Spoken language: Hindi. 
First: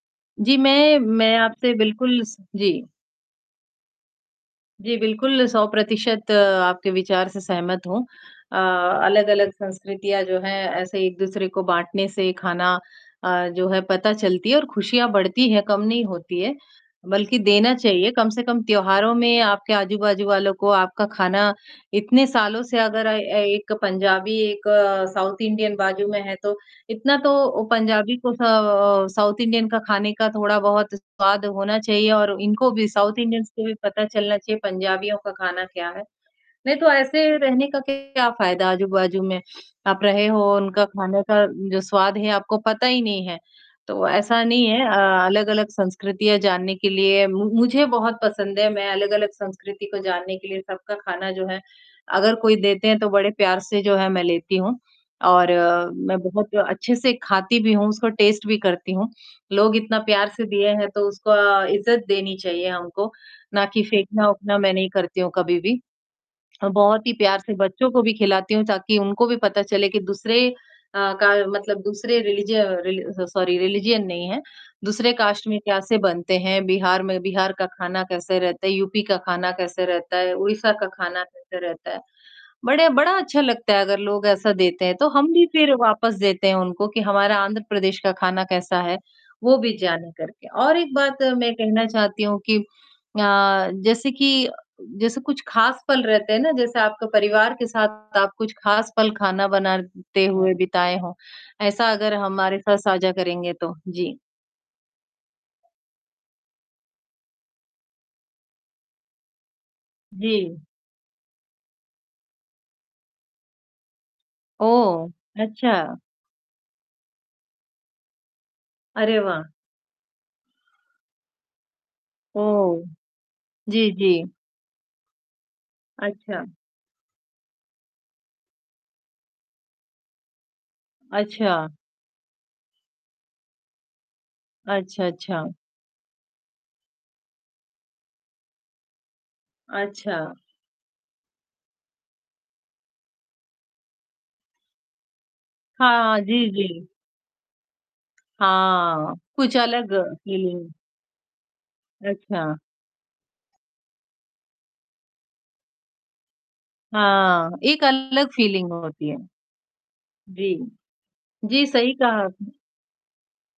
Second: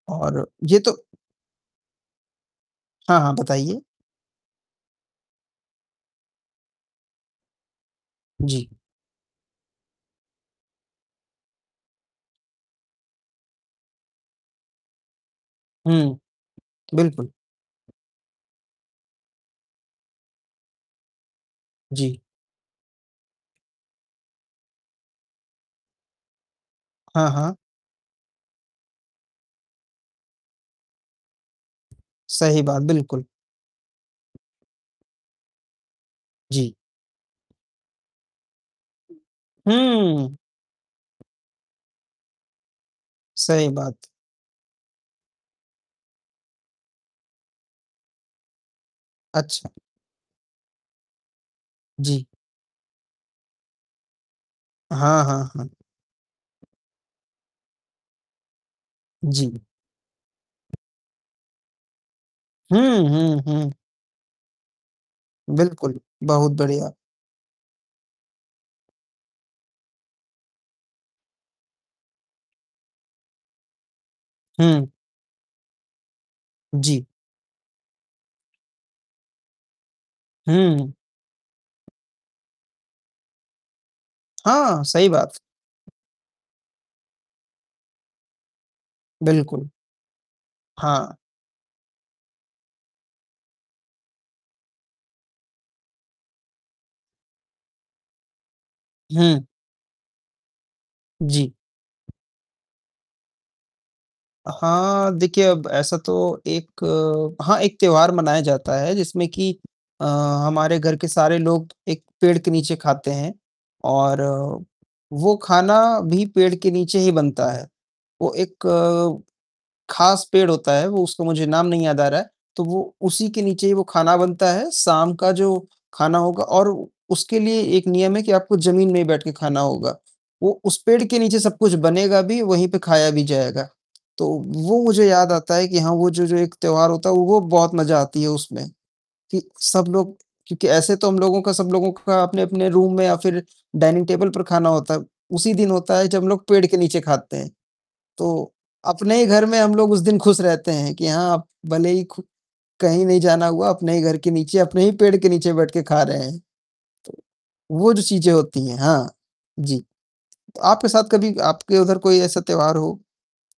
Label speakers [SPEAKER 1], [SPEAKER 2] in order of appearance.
[SPEAKER 1] और
[SPEAKER 2] जी,
[SPEAKER 1] ये तो
[SPEAKER 2] मैं मैं आपसे बिल्कुल स जी।
[SPEAKER 1] हाँ, हाँ, बताइए।
[SPEAKER 2] जी, बिल्कुल, 100% आपके विचार से सहमत हूँ अ,
[SPEAKER 1] जी।
[SPEAKER 2] अलग-अलग संस्कृतियाँ जो हैं, ऐसे एक-दूसरे को बाँटने से खाना अ, जो है पता चलती है और खुशियाँ बढ़ती हैं, कम नहीं
[SPEAKER 1] हुँ,
[SPEAKER 2] होती हैं।
[SPEAKER 1] बिल्कुल।
[SPEAKER 2] बल्कि देना चाहिए, कम से कम त्योहारों में आपके आजू-बाजू वालों को आपका खाना
[SPEAKER 1] जी।
[SPEAKER 2] इतने सालों से अगर अ अ, एक पंजाबी, एक साउथ इंडियन बाजू में है तो, इतना
[SPEAKER 1] हाँ,
[SPEAKER 2] तो
[SPEAKER 1] हाँ।
[SPEAKER 2] ओ पंजाबी को स अ, साउथ इंडियन का खाने का थोड़ा-बहुत स्वाद होना चाहिए और
[SPEAKER 1] सही
[SPEAKER 2] इनको
[SPEAKER 1] बात,
[SPEAKER 2] भी साउथ
[SPEAKER 1] बिल्कुल।
[SPEAKER 2] इंडियंस को भी पता चलना चाहिए, पंजाबियों का खाना क्या है?
[SPEAKER 1] जी।
[SPEAKER 2] नहीं तो ऐसे रहने का क्या फायदा आजू-बाजू में, आप रहे
[SPEAKER 1] हुँ।
[SPEAKER 2] हो, उनका खाने का जो स्वाद है आपको पता ही नहीं है।
[SPEAKER 1] सही बात।
[SPEAKER 2] तो ऐसा नहीं है अ, अलग-अलग संस्कृतियाँ जानने के लिए मु मुझे बहुत पसंद है, मैं अलग-अलग
[SPEAKER 1] अच्छा।
[SPEAKER 2] संस्कृति को जानने के लिए सबका खाना जो है,
[SPEAKER 1] जी।
[SPEAKER 2] अगर कोई देते हैं तो बड़े प्यार से जो है मैं लेती हूँ।
[SPEAKER 1] हाँ,
[SPEAKER 2] और
[SPEAKER 1] हाँ, हाँ।
[SPEAKER 2] मैं बहुत अच्छे से खाती भी हूँ, उसको टेस्ट भी करती हूँ,
[SPEAKER 1] जी।
[SPEAKER 2] लोग इतना प्यार से दिए हैं, तो उसको इज्जत देनी चाहिए
[SPEAKER 1] हुँ,
[SPEAKER 2] हमको,
[SPEAKER 1] हुँ,
[SPEAKER 2] ना
[SPEAKER 1] हुँ।
[SPEAKER 2] कि फेंकना-वेंकना मैं नहीं करती हूँ कभी भी।
[SPEAKER 1] बिल्कुल, बहुत
[SPEAKER 2] अ,
[SPEAKER 1] बढ़िया।
[SPEAKER 2] बहुत ही प्यार से बच्चों को भी खिलाती हूँ ताकि उनको भी पता चले कि दूसरे अ, का मतलब दूसरे रिलिज अ, रिल स सॉरी रिलिजन नहीं है,
[SPEAKER 1] हुँ।
[SPEAKER 2] दूसरे कास्ट में कैसे बनते हैं? बिहार
[SPEAKER 1] जी।
[SPEAKER 2] में बिहार का खाना कैसे रहता है? यूपी का खाना कैसे रहता है? उड़ीसा का
[SPEAKER 1] हुँ।
[SPEAKER 2] खाना कैसे रहता है? बड़े बड़ा अच्छा लगता है अगर लोग ऐसा
[SPEAKER 1] हाँ,
[SPEAKER 2] देते हैं, तो
[SPEAKER 1] सही
[SPEAKER 2] हम
[SPEAKER 1] बात।
[SPEAKER 2] भी फिर वापस देते हैं उनको कि हमारा आंध्र प्रदेश का खाना कैसा है, वो
[SPEAKER 1] बिल्कुल।
[SPEAKER 2] भी जाने करके। और एक
[SPEAKER 1] हाँ।
[SPEAKER 2] बात मैं कहना चाहती हूँ कि अ, जैसे कि जैसे कुछ खास पल रहते हैं ना, जैसे आपके परिवार के साथ आप कुछ खास पल
[SPEAKER 1] हुँ।
[SPEAKER 2] खाना बनाते हुए बिताए हों?
[SPEAKER 1] जी।
[SPEAKER 2] ऐसा अगर हमारे साथ साझा करेंगे तो, जी।
[SPEAKER 1] हाँ, देखिए अब ऐसा तो एक हाँ, एक त्योहार मनाया जाता है जिसमें कि अ,
[SPEAKER 2] जी।
[SPEAKER 1] हमारे घर के सारे लोग एक पेड़ के नीचे खाते हैं और
[SPEAKER 2] ओह,
[SPEAKER 1] वो खाना
[SPEAKER 2] अच्छा।
[SPEAKER 1] भी पेड़ के नीचे ही बनता है। वो
[SPEAKER 2] अरे,
[SPEAKER 1] एक,
[SPEAKER 2] वाह।
[SPEAKER 1] खास पेड़ होता है, वो उसको मुझे नाम नहीं याद आ रहा है, तो
[SPEAKER 2] ओह,
[SPEAKER 1] वो उसी के नीचे ही वो
[SPEAKER 2] जी, जी।
[SPEAKER 1] खाना बनता है, शाम का जो खाना
[SPEAKER 2] अच्छा।
[SPEAKER 1] होगा। और उसके लिए एक नियम है कि आपको ज़मीन में ही बैठ के खाना होगा, वो उस पेड़ के नीचे सब
[SPEAKER 2] अच्छा।
[SPEAKER 1] कुछ बनेगा भी, वहीं पे खाया भी जाएगा। तो वो
[SPEAKER 2] अच्छा,
[SPEAKER 1] मुझे याद
[SPEAKER 2] अच्छा।
[SPEAKER 1] आता है कि हाँ, वो जो जो एक त्योहार होता है, वो बहुत मज़ा आती है उसमें, कि सब
[SPEAKER 2] अच्छा।
[SPEAKER 1] लोग क्योंकि ऐसे तो हम लोगों का, सब लोगों का अपने-अपने रूम में या फिर डाइनिंग टेबल पर खाना होता है, उसी दिन होता
[SPEAKER 2] हाँ,
[SPEAKER 1] है
[SPEAKER 2] हाँ,
[SPEAKER 1] जब हम लोग
[SPEAKER 2] जी,
[SPEAKER 1] पेड़ के
[SPEAKER 2] जी।
[SPEAKER 1] नीचे खाते हैं। तो,
[SPEAKER 2] हाँ,
[SPEAKER 1] अपने ही घर
[SPEAKER 2] कुछ
[SPEAKER 1] में हम लोग
[SPEAKER 2] अलग
[SPEAKER 1] उस दिन खुश
[SPEAKER 2] फीलिंग।
[SPEAKER 1] रहते हैं कि हाँ, आप भले ही खु
[SPEAKER 2] अच्छा।
[SPEAKER 1] कहीं नहीं जाना हुआ, अपने ही घर के नीचे, अपने ही पेड़ के नीचे बैठ के खा रहे हैं।
[SPEAKER 2] हाँ, एक
[SPEAKER 1] वो जो
[SPEAKER 2] अलग
[SPEAKER 1] चीज़ें होती
[SPEAKER 2] फीलिंग
[SPEAKER 1] हैं
[SPEAKER 2] होती
[SPEAKER 1] हाँ
[SPEAKER 2] है,
[SPEAKER 1] जी।
[SPEAKER 2] जी।
[SPEAKER 1] तो आपके साथ कभी,
[SPEAKER 2] जी,
[SPEAKER 1] आपके
[SPEAKER 2] सही
[SPEAKER 1] उधर कोई
[SPEAKER 2] कहा
[SPEAKER 1] ऐसा
[SPEAKER 2] आपने।
[SPEAKER 1] त्योहार हो?